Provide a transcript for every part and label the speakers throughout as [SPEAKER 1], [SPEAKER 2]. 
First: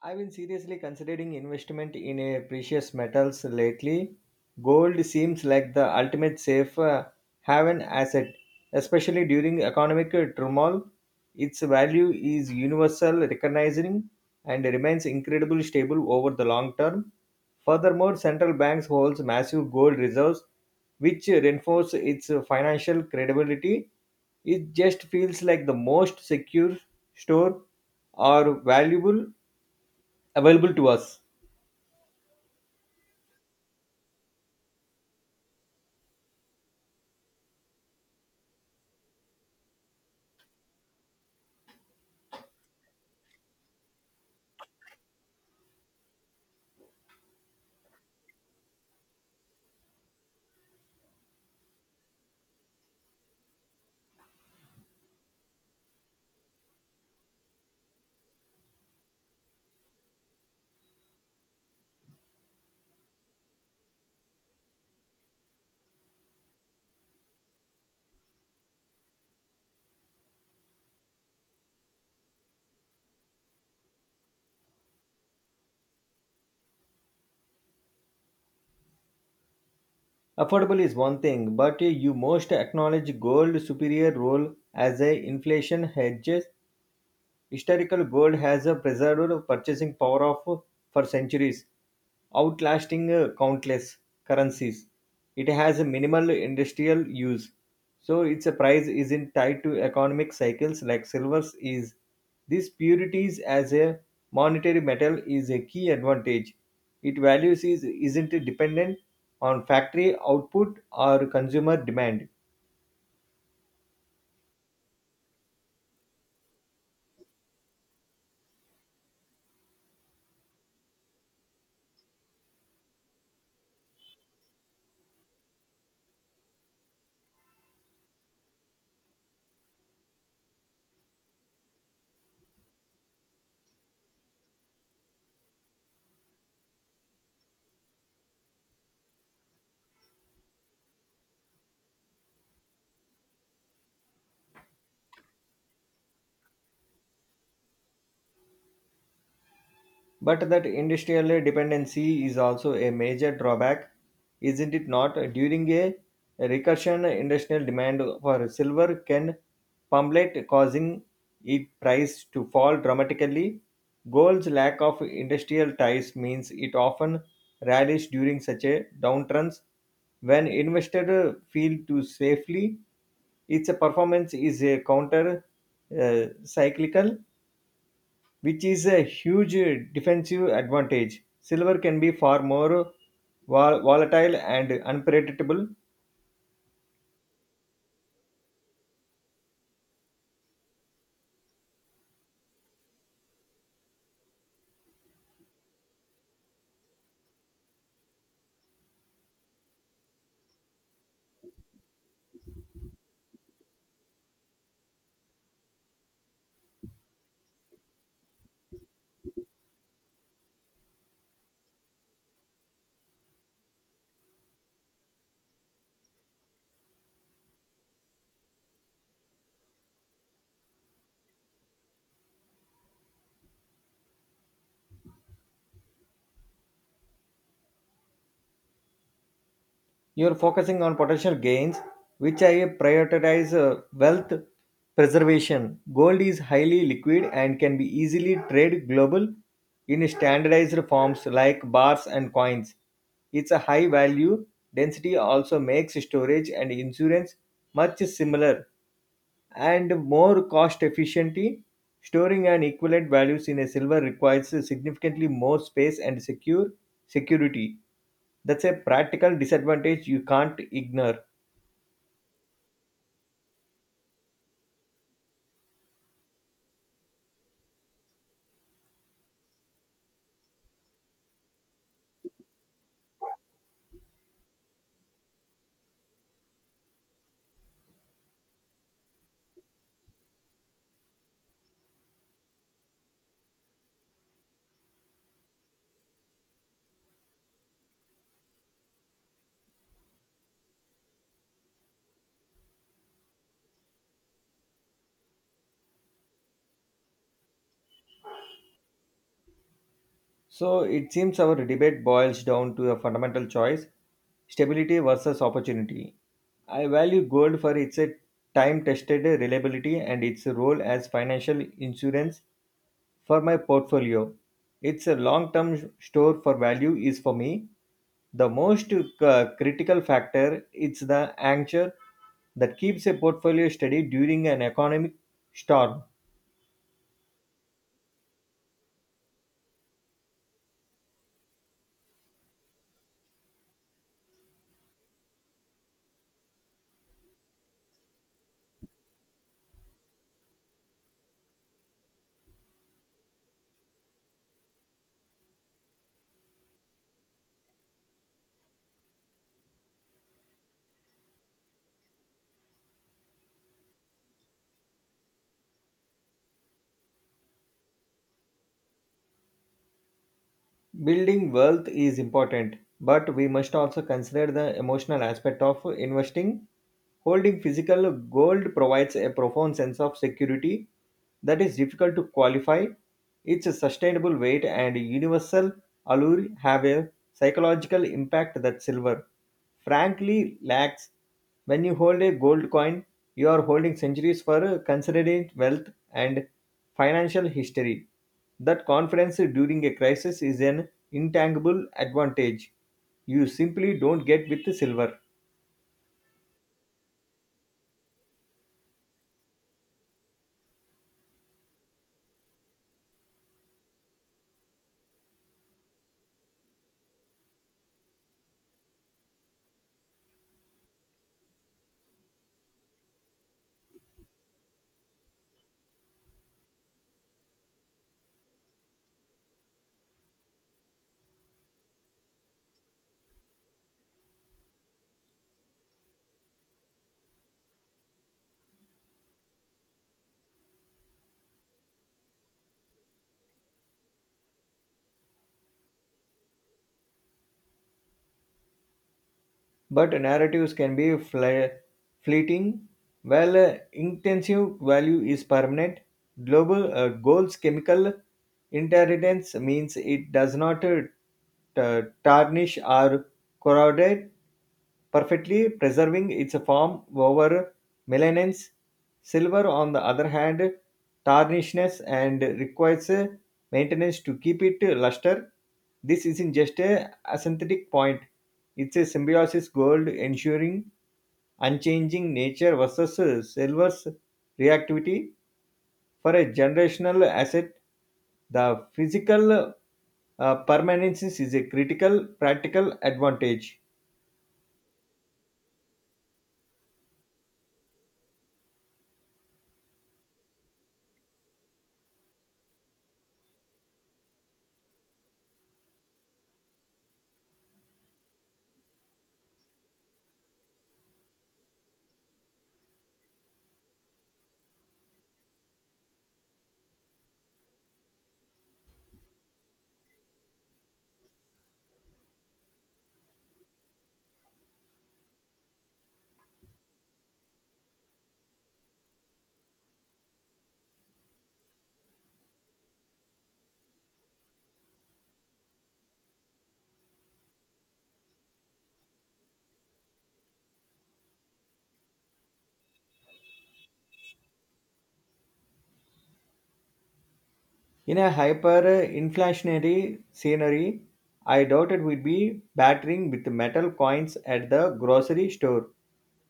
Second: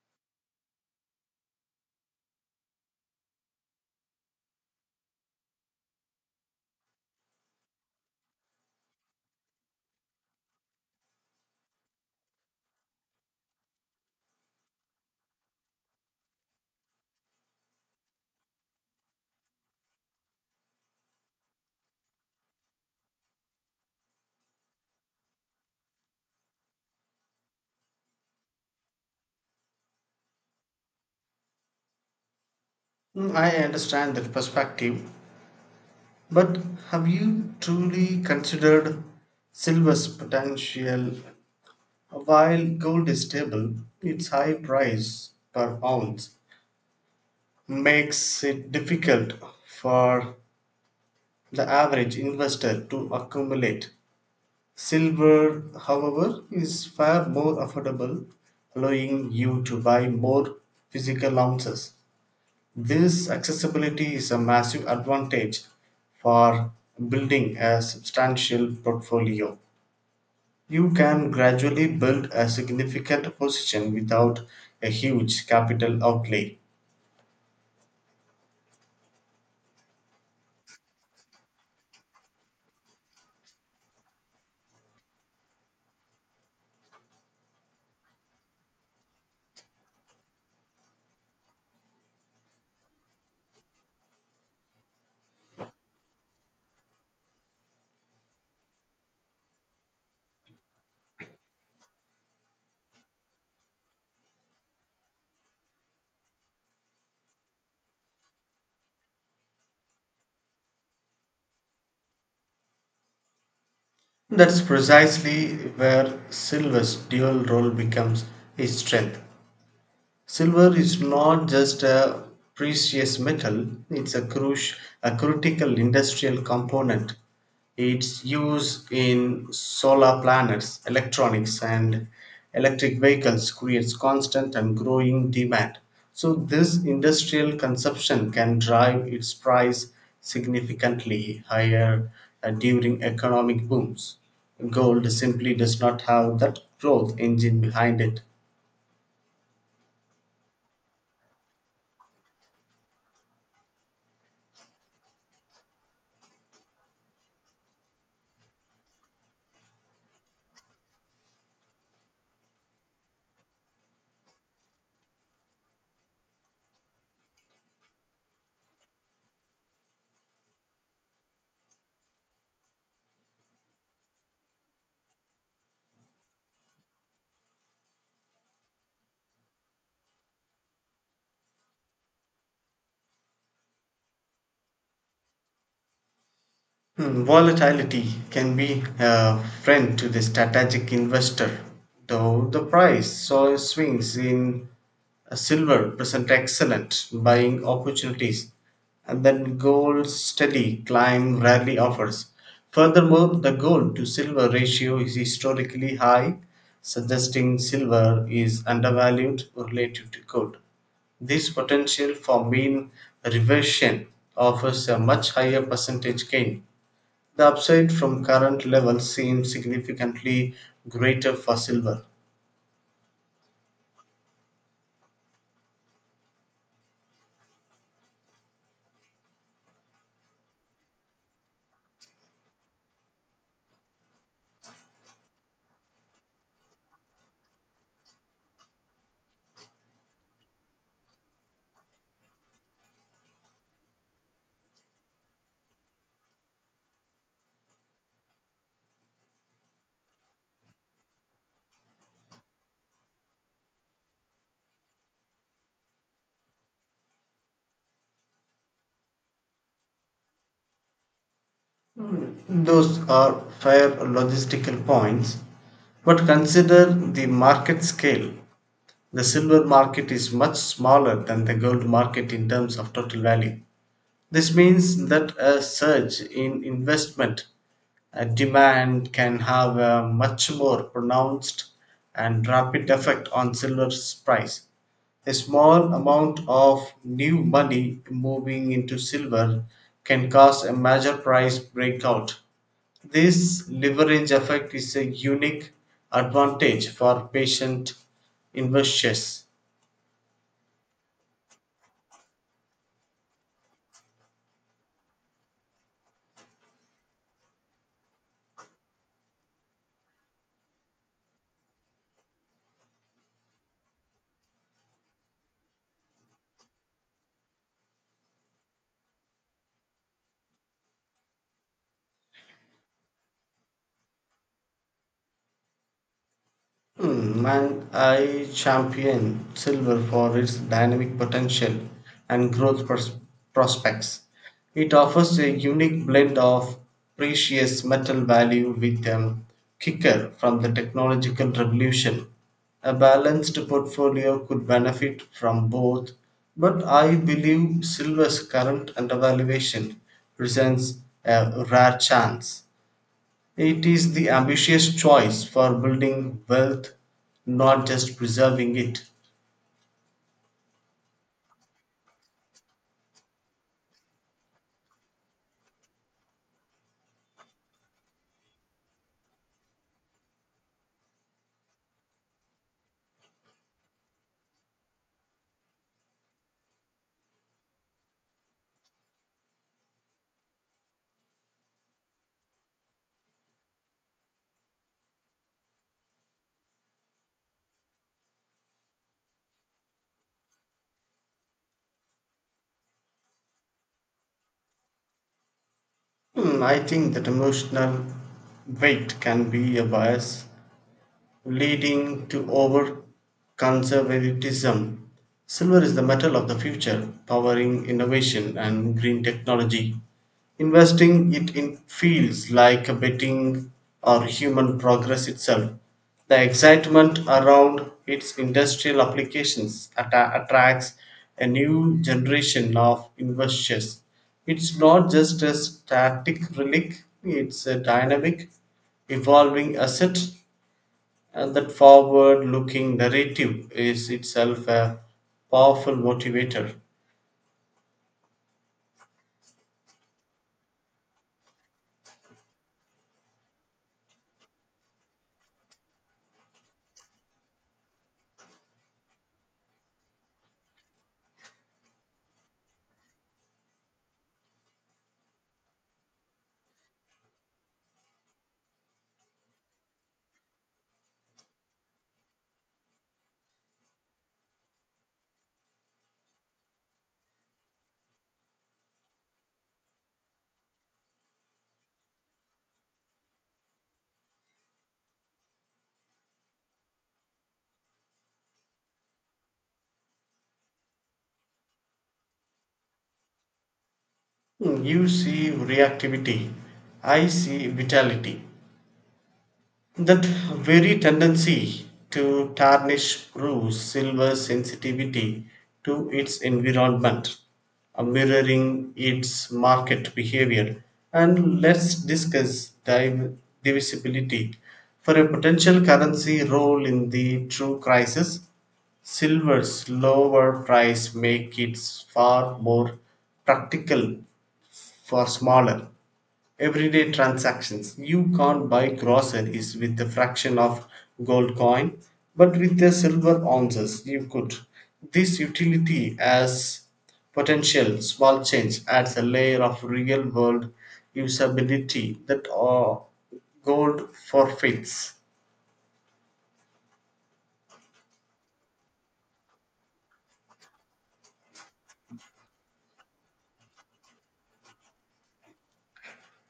[SPEAKER 1] I've been seriously considering investment in a precious metals lately. Gold seems like the ultimate safe haven asset, especially during economic turmoil. Its value is universal, recognizing, and remains incredibly stable over the long term. Furthermore, central banks holds massive gold reserves, which reinforce its financial credibility. It just feels like the most secure store or valuable available to us.
[SPEAKER 2] Mm, I understand that perspective, but have you truly considered silver's potential? While gold is stable, its high price per ounce makes it difficult for the average investor to accumulate. Silver, however, is far more affordable, allowing you to buy more physical ounces. This accessibility is a massive advantage for building a substantial portfolio. You can gradually build a significant position without a huge capital outlay.
[SPEAKER 1] Affordable is one thing, but you must acknowledge gold superior role as a inflation hedge. Historical gold has a preserved purchasing power of for centuries, outlasting countless currencies. It has a minimal industrial use, so its price isn't tied to economic cycles like silver's is. This purities as a monetary metal is a key advantage. Its values is isn't dependent on factory output or consumer demand.
[SPEAKER 2] That's precisely where Silver's dual role becomes his strength. Silver is not just a precious metal, it's a, a critical industrial component. Its use in solar planets, electronics, and electric vehicles creates constant and growing demand. So, this industrial consumption can drive its price significantly higher during economic booms. Gold simply does not have that growth engine behind it.
[SPEAKER 1] But that industrial dependency is also a major drawback, isn't it not? During a recession, industrial demand for silver can plummet, causing its price to fall dramatically. Gold's lack of industrial ties means it often rallies during such a downturns. When investors feel too safely, its performance is a counter cyclical, which is a huge defensive advantage. Silver can be far more volatile and unpredictable.
[SPEAKER 2] Hmm, volatility can be a friend to the strategic investor, though the price saw swings in silver present excellent buying opportunities, and then gold's steady climb rarely offers. Furthermore, the gold to silver ratio is historically high, suggesting silver is undervalued relative to gold. This potential for mean reversion offers a much higher percentage gain. The upside from current levels seems significantly greater for silver.
[SPEAKER 1] You're focusing on potential gains, which I prioritize wealth preservation. Gold is highly liquid and can be easily traded global in standardized forms like bars and coins. Its a high value density also makes storage and insurance much similar and more cost efficiently. Storing and equivalent values in a silver requires significantly more space and secure security. That's a practical disadvantage you can't ignore.
[SPEAKER 2] Those are fair logistical points, but consider the market scale. The silver market is much smaller than the gold market in terms of total value. This means that a surge in investment demand can have a much more pronounced and rapid effect on silver's price. A small amount of new money moving into silver can cause a major price breakout. This leverage effect is a unique advantage for patient investors.
[SPEAKER 1] So it seems our debate boils down to a fundamental choice, stability versus opportunity. I value gold for its time tested reliability and its role as financial insurance. For my portfolio, it's a long term store for value is for me. The most critical factor is the anchor that keeps a portfolio steady during an economic storm.
[SPEAKER 2] Hmm, and I champion silver for its dynamic potential and prospects. It offers a unique blend of precious metal value with a kicker from the technological revolution. A balanced portfolio could benefit from both, but I believe silver's current undervaluation presents a rare chance. It is the ambitious choice for building wealth, not just preserving it.
[SPEAKER 1] Building wealth is important, but we must also consider the emotional aspect of investing. Holding physical gold provides a profound sense of security that is difficult to qualify. Its sustainable weight and universal allure have a psychological impact that silver, frankly, lacks. When you hold a gold coin, you are holding centuries for considered wealth and financial history. That confidence during a crisis is an intangible advantage you simply don't get with silver.
[SPEAKER 2] Hmm, I think that emotional weight can be a bias, leading to over conservatism. Silver is the metal of the future, powering innovation and green technology. Investing it in feels like betting on human progress itself. The excitement around its industrial applications attracts a new generation of investors. It's not just a static relic, it's a dynamic, evolving asset, and that forward looking narrative is itself a powerful motivator.
[SPEAKER 1] But narratives can be fleeting, while intensive value is permanent. Global goals chemical inheritance means it does not tarnish or corroded, perfectly preserving its form over millennia. Silver, on the other hand, tarnishes and requires maintenance to keep it luster. This isn't just a synthetic point. It's a symbiosis gold ensuring unchanging nature versus silver's reactivity for a generational asset. The physical permanence is a critical practical advantage.
[SPEAKER 2] Hmm, you see reactivity, I see vitality. That very tendency to tarnish proves silver's sensitivity to its environment, mirroring its market behavior. And let's discuss divisibility. For a potential currency role in the true crisis, silver's lower price makes it far more practical for smaller everyday transactions. You can't buy groceries with a fraction of gold coin, but with the silver ounces you could. This utility as potential small change adds a layer of real world usability that gold forfeits.
[SPEAKER 1] In a hyper inflationary scenery, I doubt it would be battering with metal coins at the grocery store.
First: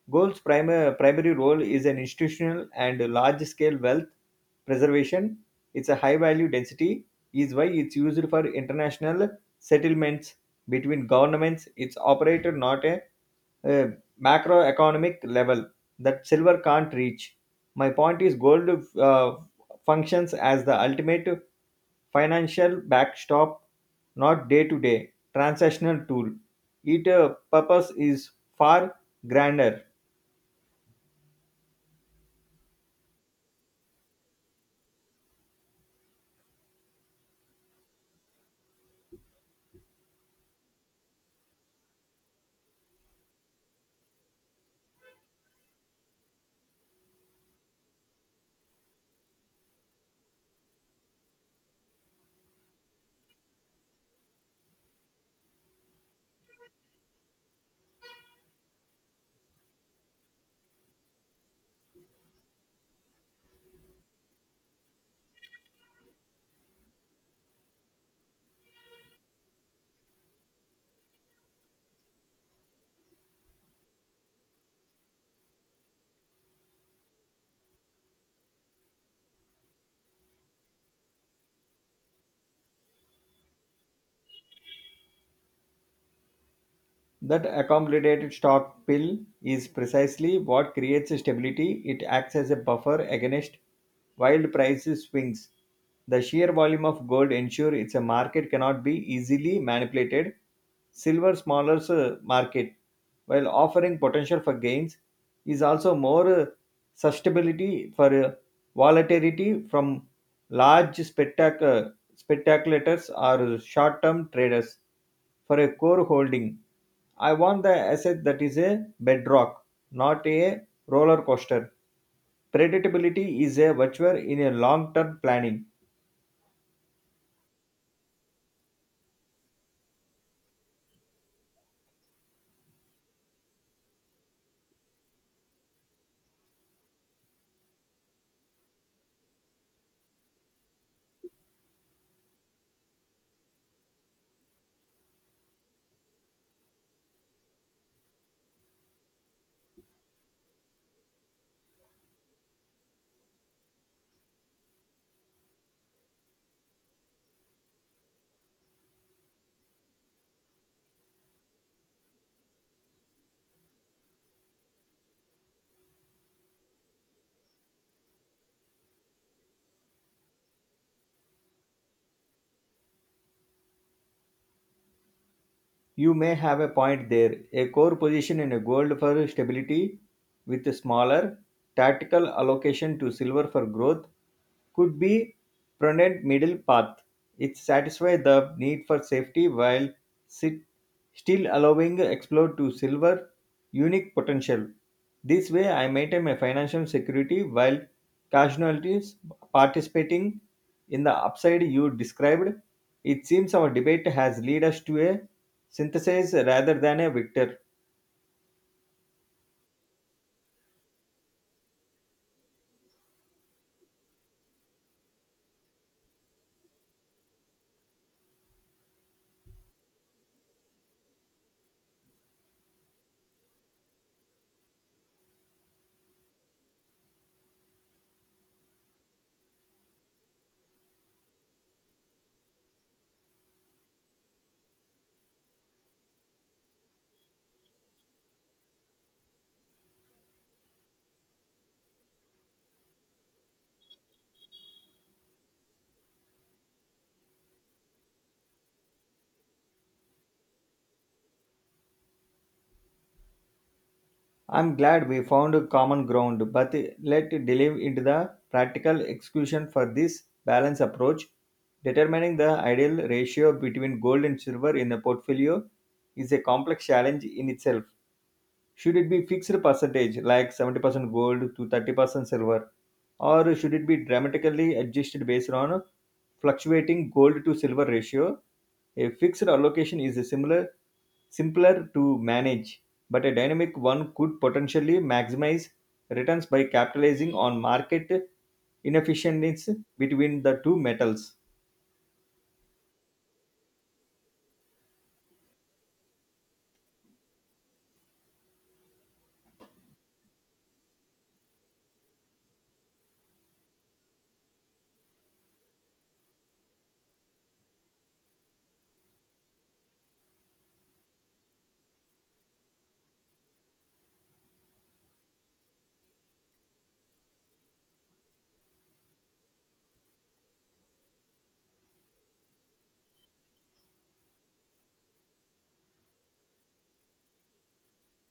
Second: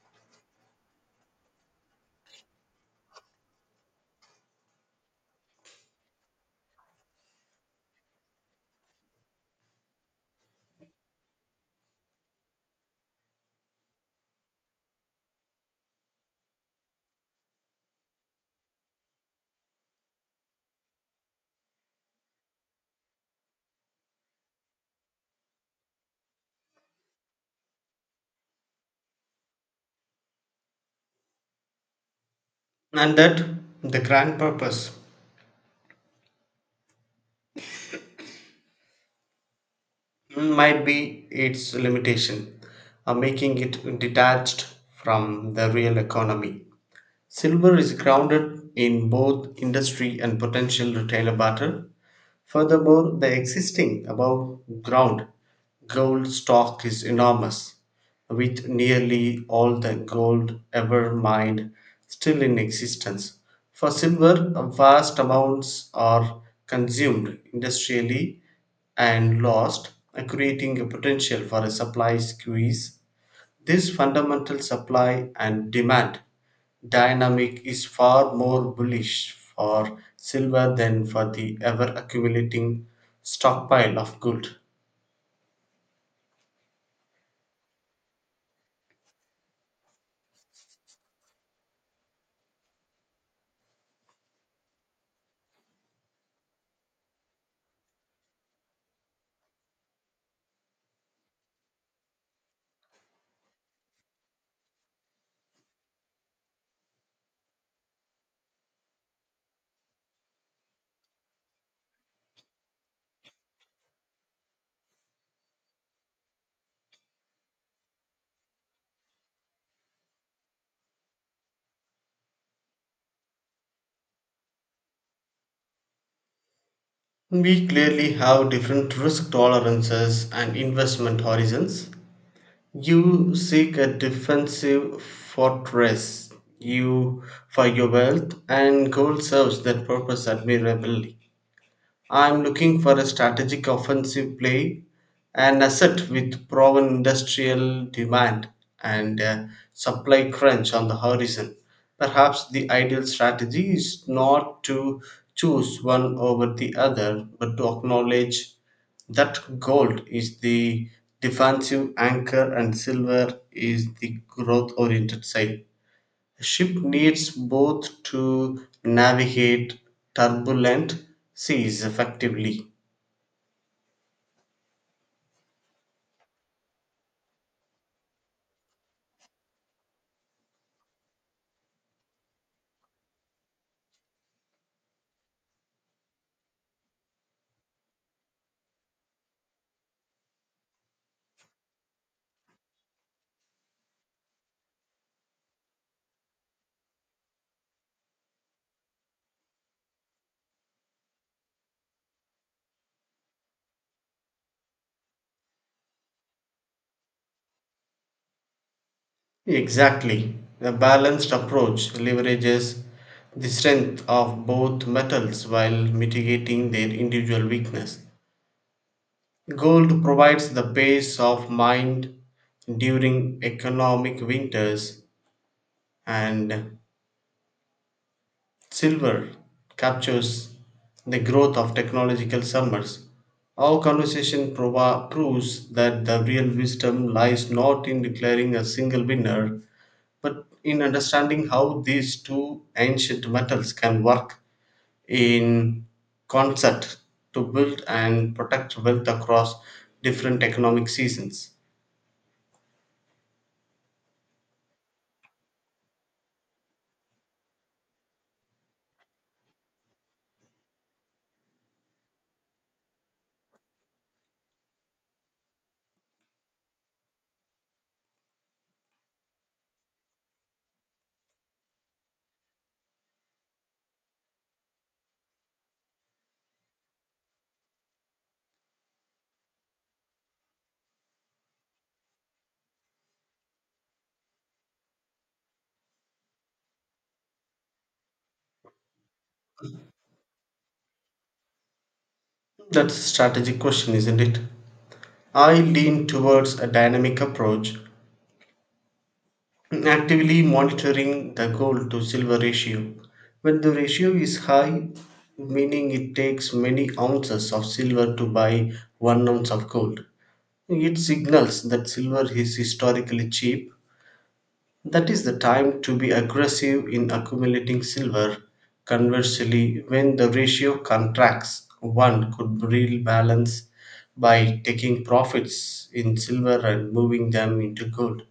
[SPEAKER 1] Gold's primary role is an institutional and large-scale wealth preservation. Its a high-value density is why it's used for international settlements between governments. It's operated not a, uh macroeconomic level that silver can't reach. My point is, gold uh, functions as the ultimate financial backstop, not day-to-day transactional tool. Its purpose is far grander.
[SPEAKER 2] And that the grand purpose, mm, might be its limitation, making it detached from the real economy. Silver is grounded in both industry and potential retailer barter. Furthermore, the existing above ground gold stock is enormous, with nearly all the gold ever mined still in existence. For silver, vast amounts are consumed industrially and lost, creating a potential for a supply squeeze. This fundamental supply and demand dynamic is far more bullish for silver than for the ever accumulating stockpile of gold.
[SPEAKER 1] That accommodated stock pill is precisely what creates stability. It acts as a buffer against wild price swings. The sheer volume of gold ensures its market cannot be easily manipulated. Silver's smaller market, while offering potential for gains, is also more susceptibility for volatility from large speculators or short-term traders. For a core holding, I want the asset that is a bedrock, not a roller coaster. Predictability is a virtue in a long term planning.
[SPEAKER 2] We clearly have different risk tolerances and investment horizons. You seek a defensive fortress you for your wealth, and gold serves that purpose admirably. I'm looking for a strategic offensive play, an asset with proven industrial demand and a supply crunch on the horizon. Perhaps the ideal strategy is not to choose one over the other, but to acknowledge that gold is the defensive anchor and silver is the growth oriented side. A ship needs both to navigate turbulent seas effectively.
[SPEAKER 1] You may have a point there. A core position in a gold for stability with a smaller tactical allocation to silver for growth could be prudent middle path. It satisfies the need for safety while sit, still allowing explore to silver unique potential. This way, I maintain my financial security while casualties participating in the upside you described. It seems our debate has led us to a synthesize rather than a victor.
[SPEAKER 2] Exactly. A balanced approach leverages the strength of both metals while mitigating their individual weakness. Gold provides the base of mind during economic winters, and Silver captures the growth of technological summers. Our conversation proves that the real wisdom lies not in declaring a single winner, but in understanding how these two ancient metals can work in concert to build and protect wealth across different economic seasons.
[SPEAKER 1] I'm glad we found a common ground, but let delve into the practical execution for this balance approach. Determining the ideal ratio between gold and silver in a portfolio is a complex challenge in itself. Should it be fixed percentage like 70% gold to 30% silver, or should it be dramatically adjusted based on fluctuating gold to silver ratio? A fixed allocation is a similar simpler to manage, but a dynamic one could potentially maximize returns by capitalizing on market inefficiencies between the two metals.
[SPEAKER 2] That's a strategic question, isn't it? I lean towards a dynamic approach, actively monitoring the gold to silver ratio. When the ratio is high, meaning it takes many ounces of silver to buy 1 ounce of gold, it signals that silver is historically cheap. That is the time to be aggressive in accumulating silver. Conversely, when the ratio contracts, one could real balance by taking profits in silver and moving them into gold.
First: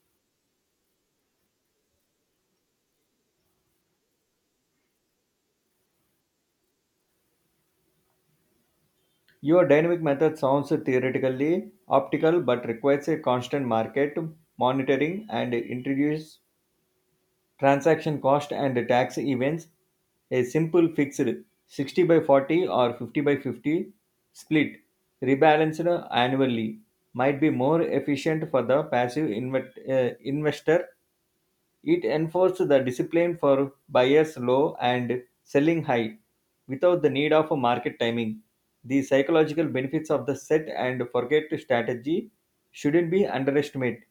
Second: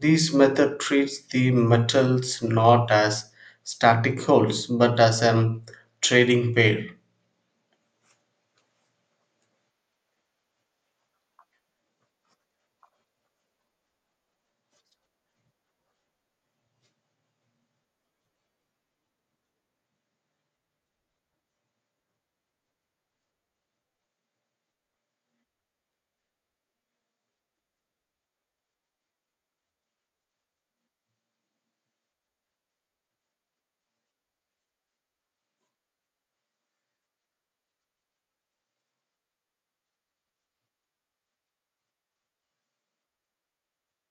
[SPEAKER 2] This method treats the metals not as static wholes but as a trading pair.
[SPEAKER 1] Your dynamic method sounds theoretically optical but requires a constant market monitoring and introduce transaction cost and tax events. A simple fixed 60 by 40 or 50 by 50 split rebalanced annually might be more efficient for the passive investor. It enforces the discipline for buyers low and selling high without the need of a market timing. The psychological benefits of the set and forget strategy shouldn't be underestimated.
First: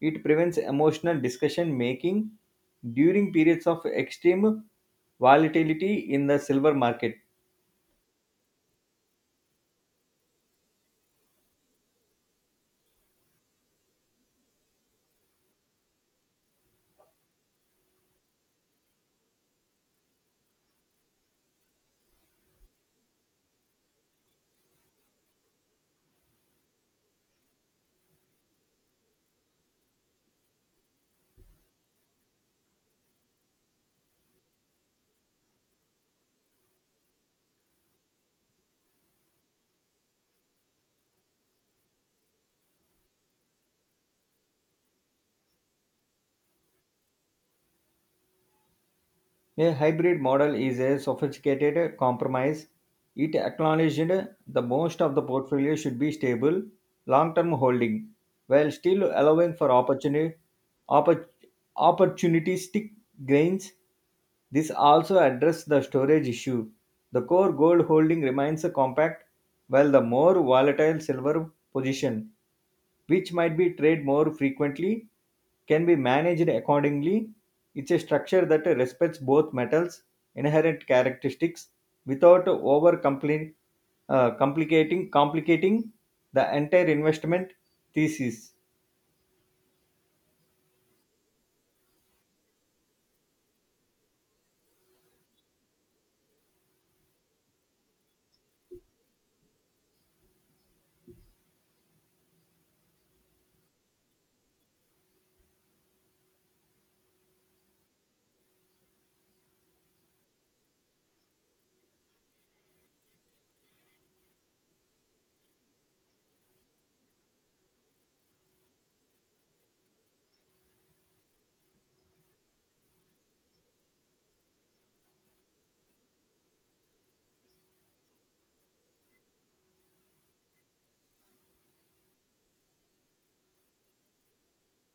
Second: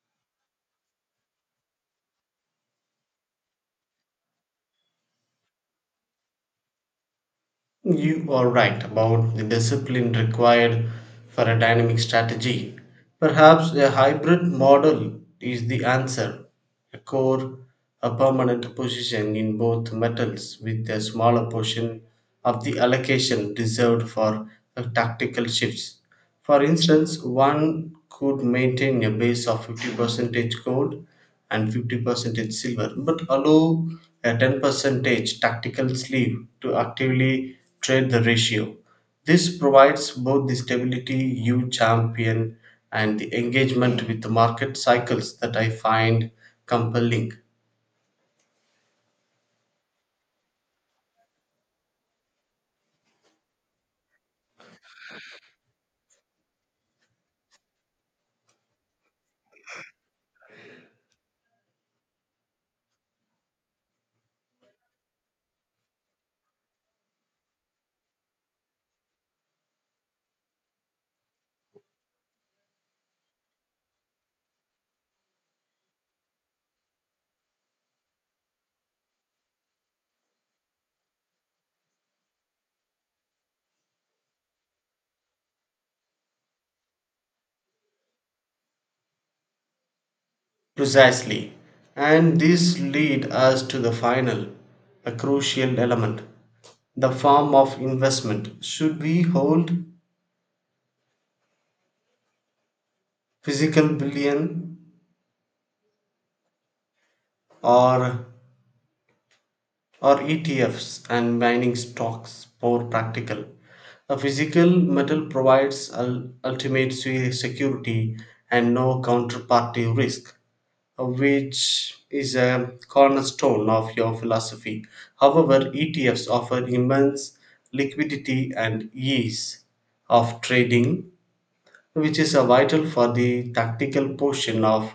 [SPEAKER 1] It prevents emotional discussion making during periods of extreme volatility in the silver market.
[SPEAKER 2] You are right about the discipline required for a dynamic strategy. Perhaps a hybrid model is the answer. A core, a permanent position in both metals with a smaller portion of the allocation reserved for tactical shifts. For instance, one could maintain a base of 50% gold and 50% silver, but allow a 10% tactical sleeve to actively trade the ratio. This provides both the stability you champion and the engagement with the market cycles that I find compelling.
[SPEAKER 1] A hybrid model is a sophisticated compromise. It acknowledged the most of the portfolio should be stable, long-term holding, while still allowing for opportunity, oppor- opportunistic gains. This also addressed the storage issue. The core gold holding remains compact, while the more volatile silver position, which might be traded more frequently, can be managed accordingly. It's a structure that respects both metals' inherent characteristics without over compli- complicating complicating the entire investment thesis.
[SPEAKER 2] Precisely. And this lead us to the final, a crucial element, the form of investment. Should we hold physical bullion or, or ETFs and mining stocks more practical? A physical metal provides ultimate security and no counterparty risk, which is a cornerstone of your philosophy. However, ETFs offer immense liquidity and ease of trading, which is a vital for the tactical portion of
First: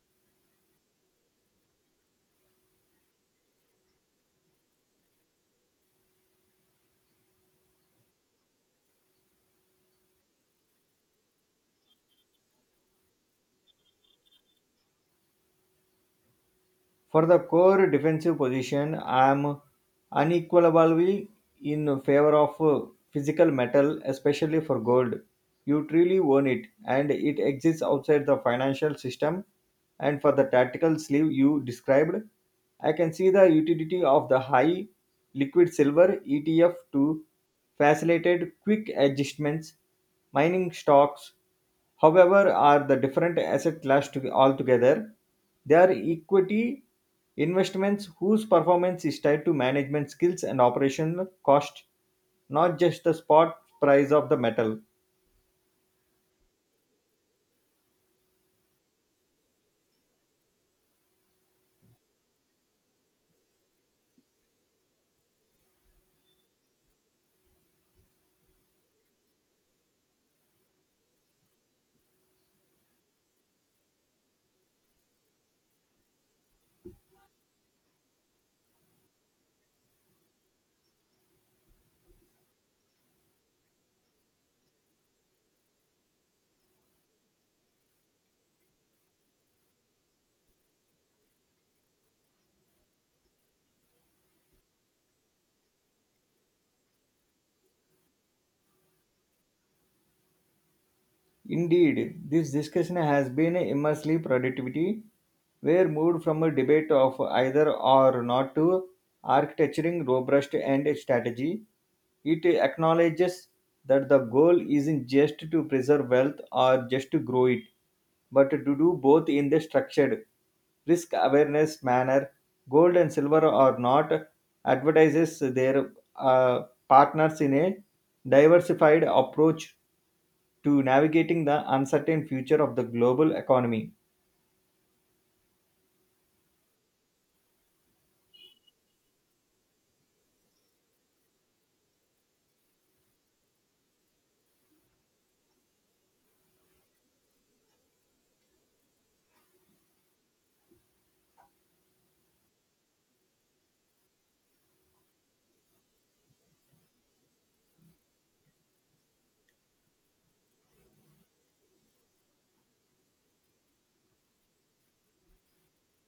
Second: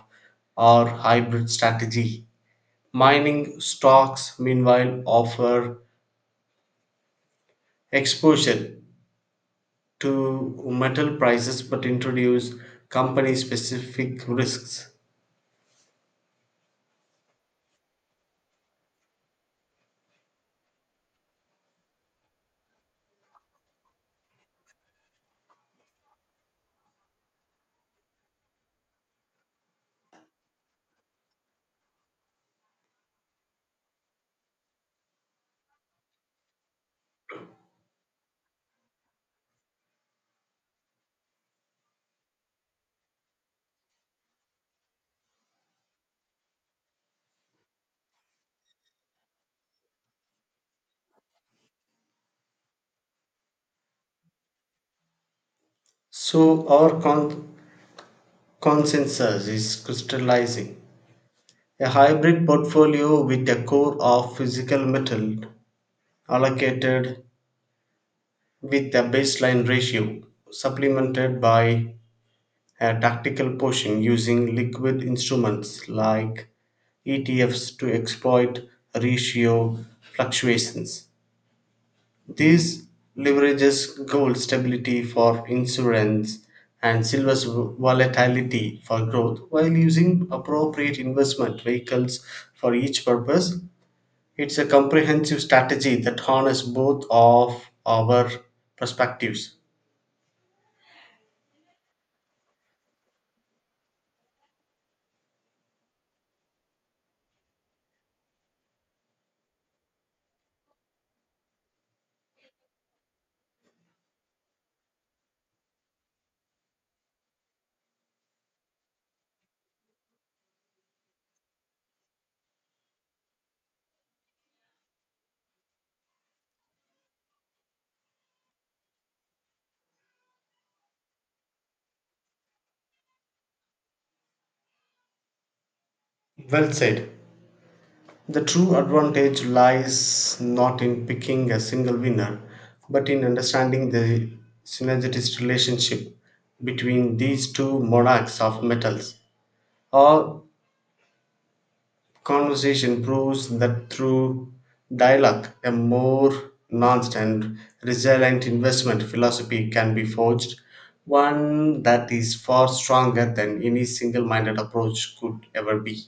[SPEAKER 2] our hybrid strategy. Mining stocks, meanwhile, offer exposure to metal prices but introduce company specific risks.
[SPEAKER 1] For the core defensive position, I am unequally in favor of physical metal, especially for gold. You truly own it, and it exists outside the financial system. And for the tactical sleeve you described, I can see the utility of the high liquid silver ETF to facilitate quick adjustments. Mining stocks, however are the different asset class to, altogether they are equity investments whose performance is tied to management skills and operational cost, not just the spot price of the metal.
[SPEAKER 2] So, our consensus is crystallizing. A hybrid portfolio with a core of physical metal allocated with a baseline ratio, supplemented by a tactical portion using liquid instruments like ETFs to exploit ratio fluctuations. This leverages gold stability for insurance and silver's volatility for growth while using appropriate investment vehicles for each purpose. It's a comprehensive strategy that harnesses both of our perspectives.
[SPEAKER 1] Indeed, this discussion has been immensely productivity. We're moved from a debate of either or not to architecturing robust and strategy. It acknowledges that the goal isn't just to preserve wealth or just to grow it, but to do both in the structured, risk awareness manner. Gold and silver are not advertises their uh, partners in a diversified approach to navigating the uncertain future of the global economy.
[SPEAKER 2] Well said. The true advantage lies not in picking a single winner, but in understanding the synergistic relationship between these two monarchs of metals, or Conversation proves that through dialogue, a more nuanced and resilient investment philosophy can be forged, one that is far stronger than any single minded approach could ever be.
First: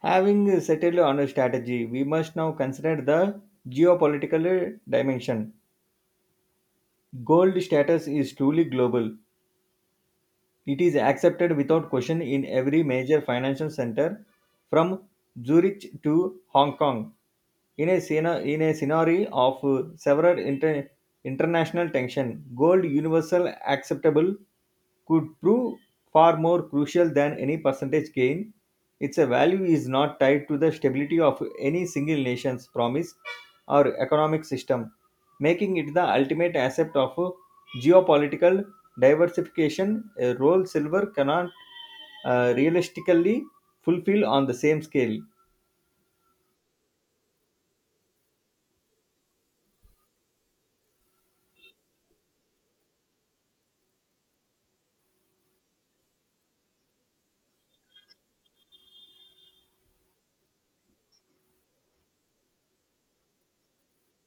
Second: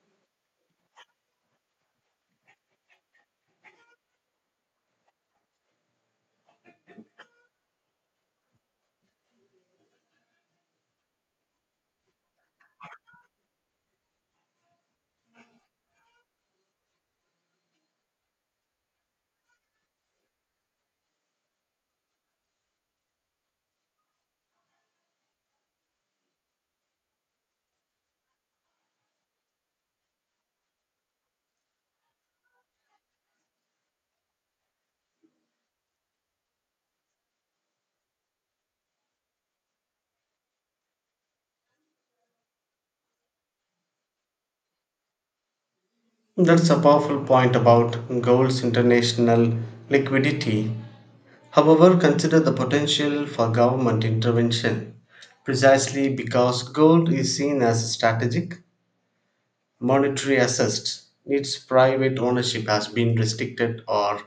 [SPEAKER 1] Having settled on a strategy, we must now consider the geopolitical dimension. Gold status is truly global. It is accepted without question in every major financial center from Zurich to Hong Kong. In a, in a scenario of several international tension, gold universal acceptable could prove far more crucial than any percentage gain. Its value is not tied to the stability of any single nation's promise or economic system, making it the ultimate asset of geopolitical diversification, a role silver cannot realistically fulfill on the same scale.
[SPEAKER 2] That's a powerful point about gold's international liquidity. However, consider the potential for government intervention. Precisely because gold is seen as strategic, monetary assets, its private ownership has been restricted or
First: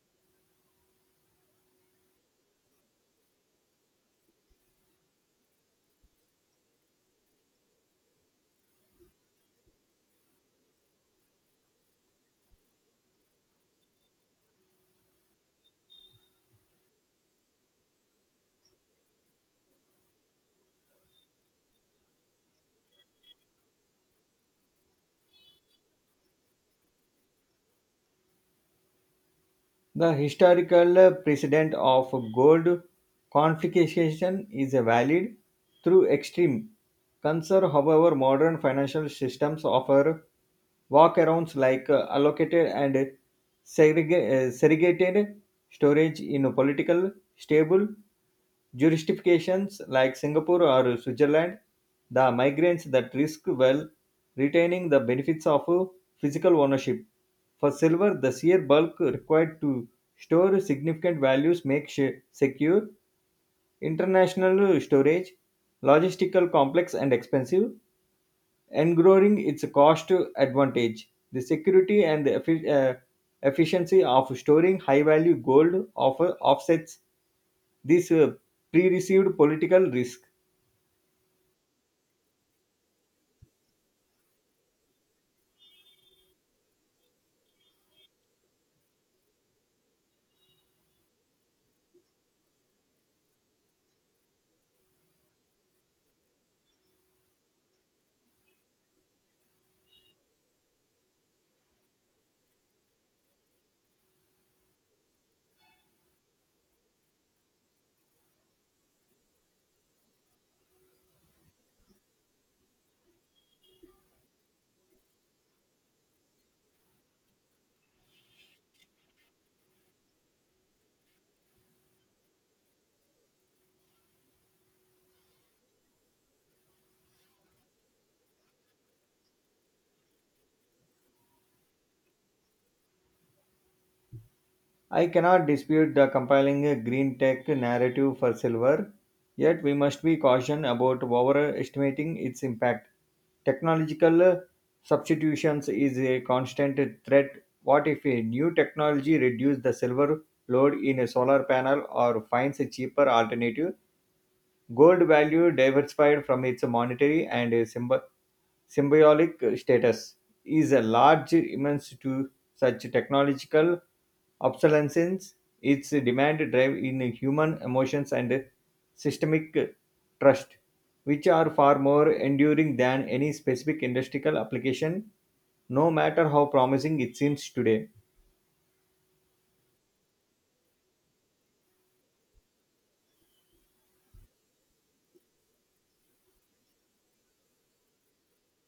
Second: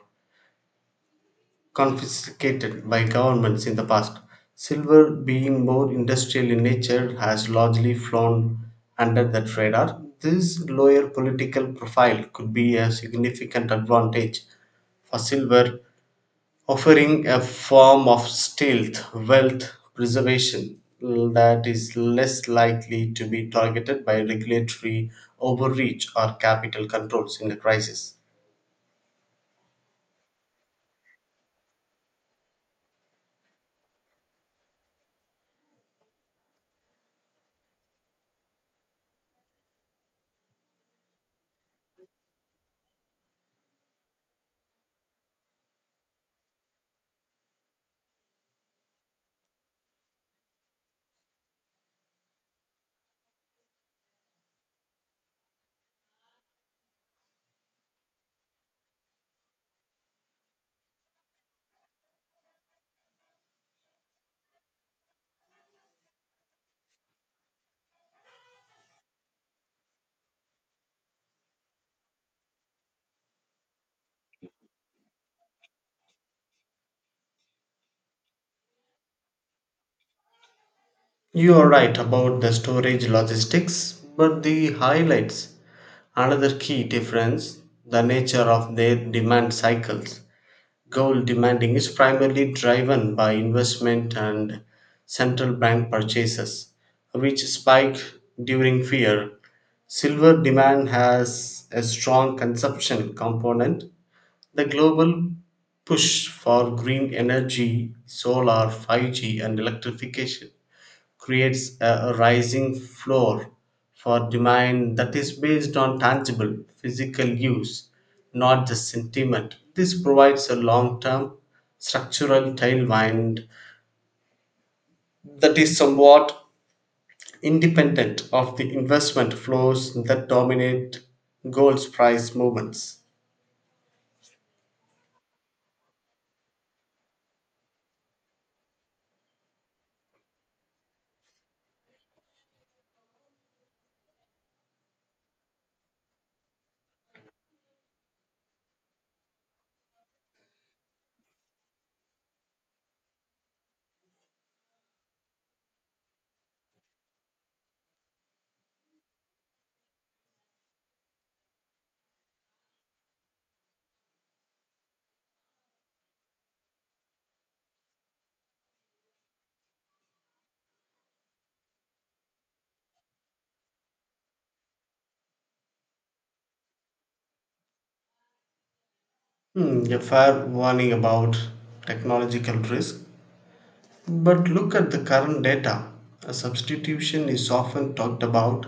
[SPEAKER 2] confiscated by governments in the past. Silver, being more industrial in nature, has largely flown under that radar. This lower political profile could be a significant advantage for silver, offering a form of stealth wealth preservation that is less likely to be targeted by regulatory overreach or capital controls in a crisis.
[SPEAKER 1] The historical precedent of gold confiscation is valid through extreme concern. However, modern financial systems offer walkarounds like allocated and segregated storage in a political stable jurisdictions like Singapore or Switzerland the migrants that risk well retaining the benefits of physical ownership. For silver, the sheer bulk required to store significant values makes secure international storage logistical complex and expensive, engrowing its cost advantage. The security and the efficiency of storing high value gold offer offsets this pre received political risk.
[SPEAKER 2] You are right about the storage logistics, but the highlights another key difference, the nature of their demand cycles. Goal demanding is primarily driven by investment and central bank purchases, which spike during fear. Silver demand has a strong consumption component. The global push for green energy, solar, 5G, and electrification creates a, rising floor for demand that is based on tangible physical use, not just sentiment. This provides a long term structural tailwind that is somewhat independent of the investment flows that dominate gold's price movements.
[SPEAKER 1] I cannot dispute the compelling green tech narrative for silver, yet we must be cautious about overestimating its impact. Technological substitutions is a constant threat. What if a new technology reduces the silver load in a solar panel or finds a cheaper alternative? Gold value diversified from its monetary and symbolic status is a large immense to such technological obsolescence. Its demand drive in human emotions and systemic trust, which are far more enduring than any specific industrial application, no matter how promising it seems today.
[SPEAKER 2] Hmm, a fair warning about technological risk. But look at the current data. A substitution is often talked about,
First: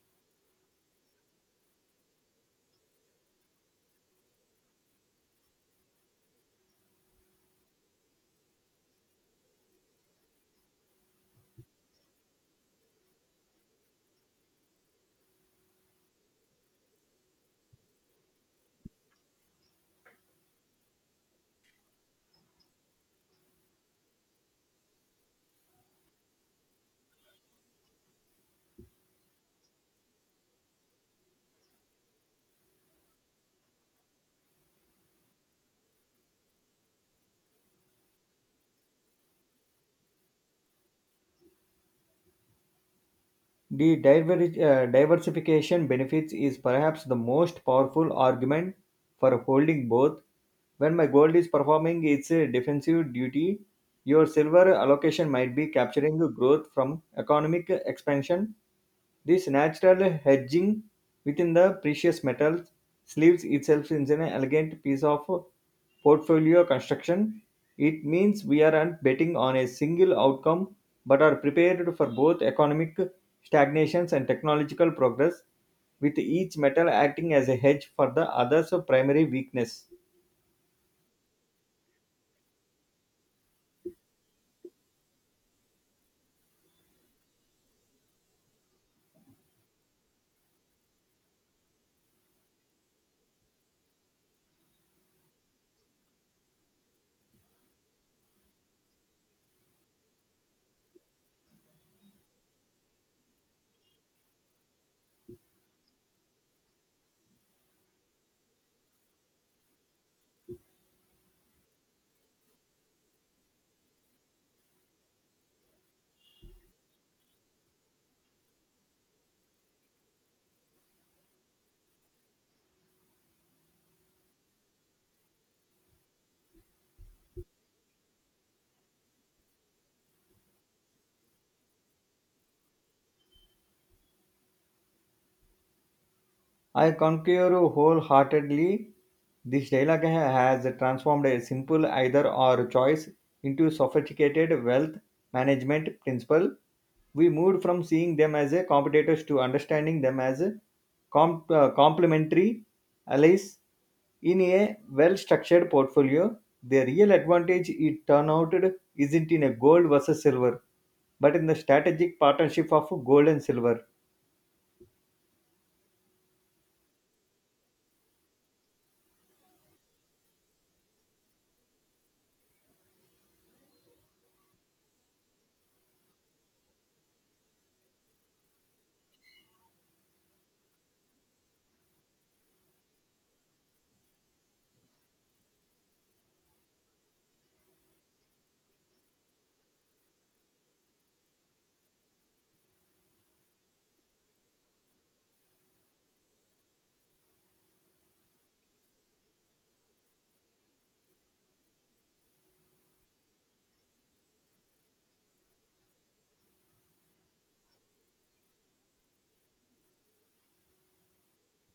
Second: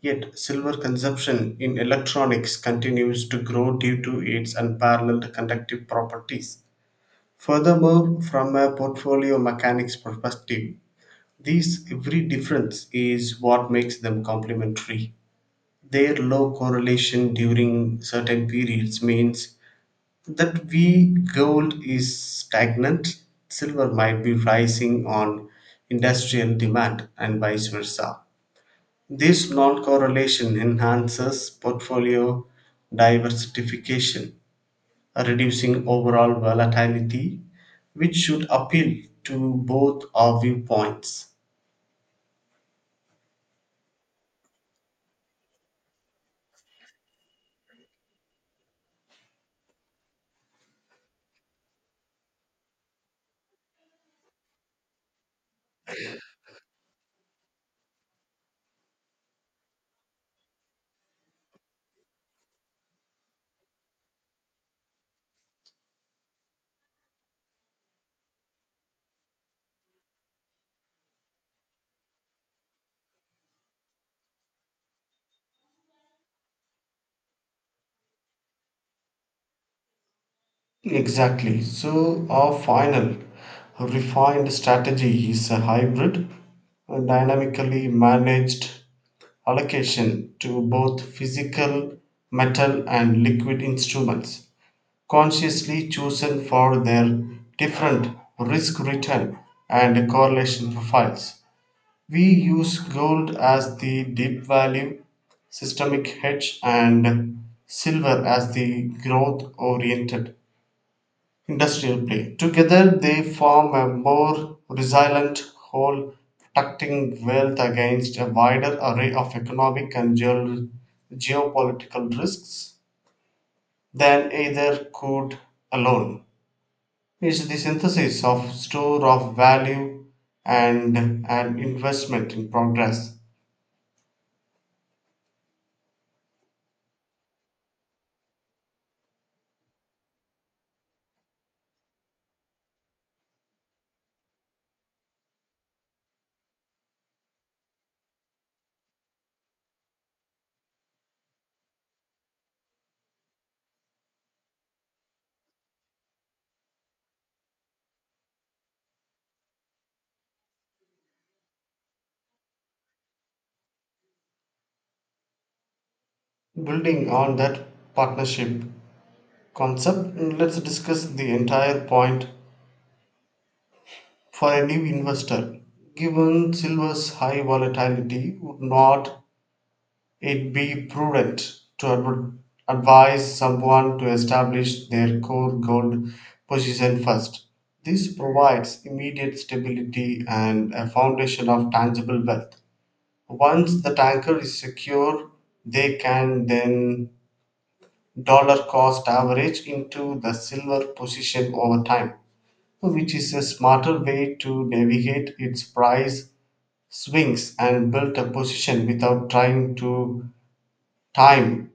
[SPEAKER 2] yet silver consumption in electronics continues to grow due to its unparalleled conductive properties. Furthermore, from a portfolio mechanics perspective, these every difference is what makes them complementary. Their low correlation during certain periods means that we gold is stagnant, silver might be rising on industrial demand and vice versa. This non correlation enhances portfolio diversification, reducing overall volatility, which should appeal to both our viewpoints.
[SPEAKER 1] The diversification benefits is perhaps the most powerful argument for holding both. When my gold is performing its defensive duty, your silver allocation might be capturing the growth from economic expansion. This natural hedging within the precious metals sleeves itself in an elegant piece of portfolio construction. It means we aren't betting on a single outcome but are prepared for both economic stagnations and technological progress, with each metal acting as a hedge for the other's primary weakness.
[SPEAKER 2] Exactly. So, our final refined strategy is a hybrid, a dynamically managed allocation to both physical, metal, and liquid instruments, consciously chosen for their different risk return and correlation profiles. We use gold as the deep value systemic hedge and silver as the growth oriented industrial play. Together, they form a more resilient whole, protecting wealth against a wider array of economic and geopolitical risks than either could alone. It's the synthesis of store of value and an investment in progress.
[SPEAKER 1] I concur wholeheartedly. This dialogue has transformed a simple either or choice into sophisticated wealth management principle. We moved from seeing them as a competitors to understanding them as a complementary allies in a well structured portfolio. The real advantage it turned out isn't in a gold versus silver, but in the strategic partnership of gold and silver.
[SPEAKER 2] Building on that partnership concept, let's discuss the entire point. For a new investor, given silver's high volatility, would not it be prudent to advise someone to establish their core gold position first? This provides immediate stability and a foundation of tangible wealth. Once the tanker is secure, they can then dollar cost average into the silver position over time, which is a smarter way to navigate its price swings and built a position without trying to time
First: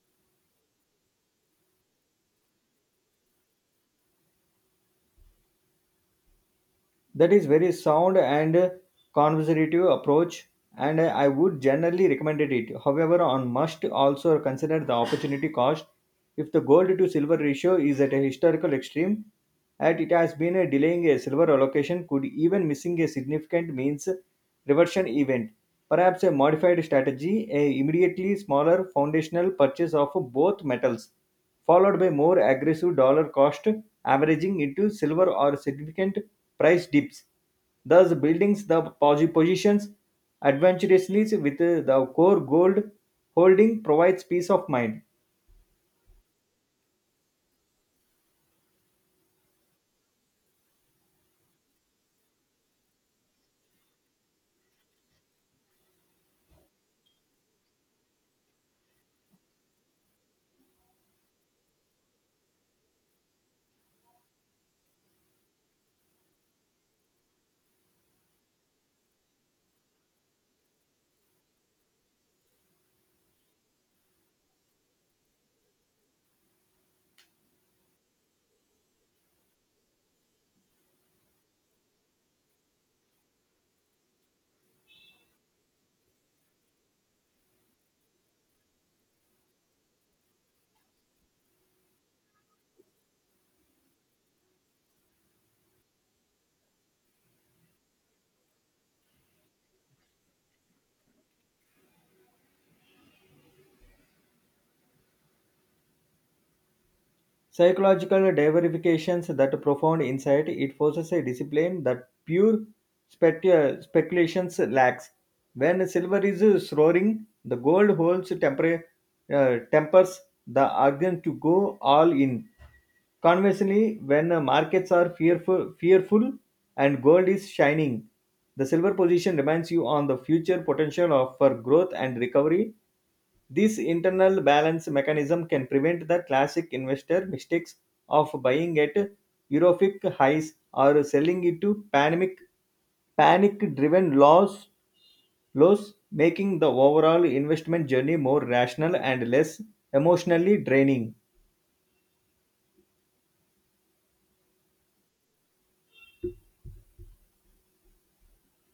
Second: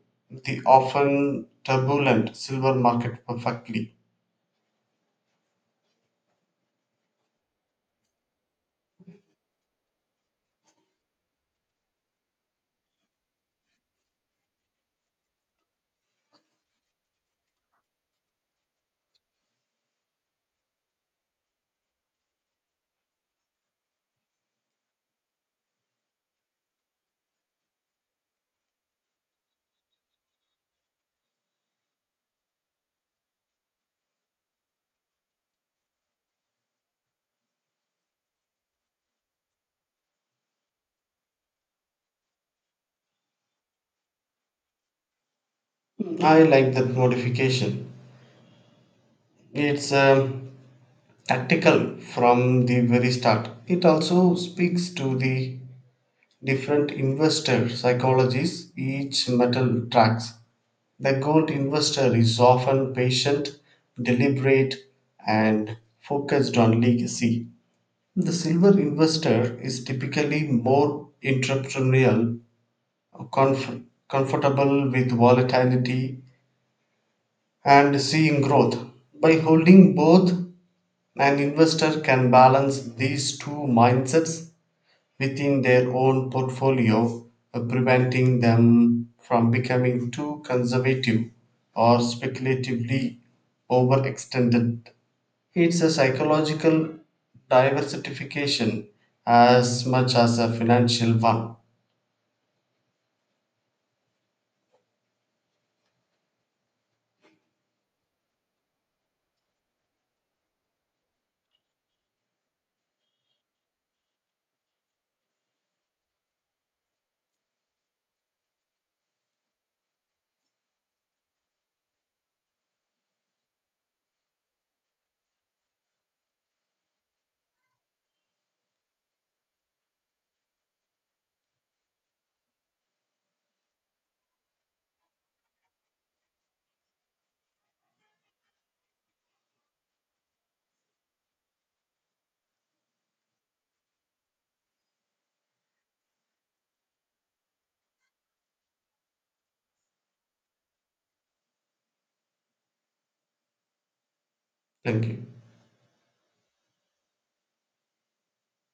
[SPEAKER 2] the often turbulent silver market perfectly.
[SPEAKER 1] That is very sound and conservative approach, and I would generally recommend it. However one must also consider the opportunity cost if the gold to silver ratio is at a historical extreme, and it has been a delaying a silver allocation could even missing a significant means reversion event. Perhaps a modified strategy, a immediately smaller foundational purchase of both metals, followed by more aggressive dollar cost averaging into silver or significant price dips, thus building the positions adventurously with the core gold holding provides peace of mind.
[SPEAKER 2] I like that modification. It's tactical from the very start. It also speaks to the different investor psychologies each metal tracks. The gold investor is often patient, deliberate, and focused on legacy. The silver investor is typically more entrepreneurial, comfortable with volatility, and seeing growth. By holding both, an investor can balance these two mindsets within their own portfolio, preventing them from becoming too conservative or speculatively overextended. It's a psychological diversification as much as a financial one.
[SPEAKER 1] Psychological diversifications that profound insight, it forces a discipline that pure speculations lacks. When silver is soaring, the gold holds temper, tempers the organ to go all in. Conversely, when markets are fearful and gold is shining, the silver position reminds you on the future potential of for growth and recovery. This internal balance mechanism can prevent the classic investor mistakes of buying at euphoric highs or selling into panic driven loss making the overall investment journey more rational and less emotionally draining.
[SPEAKER 2] Thank you.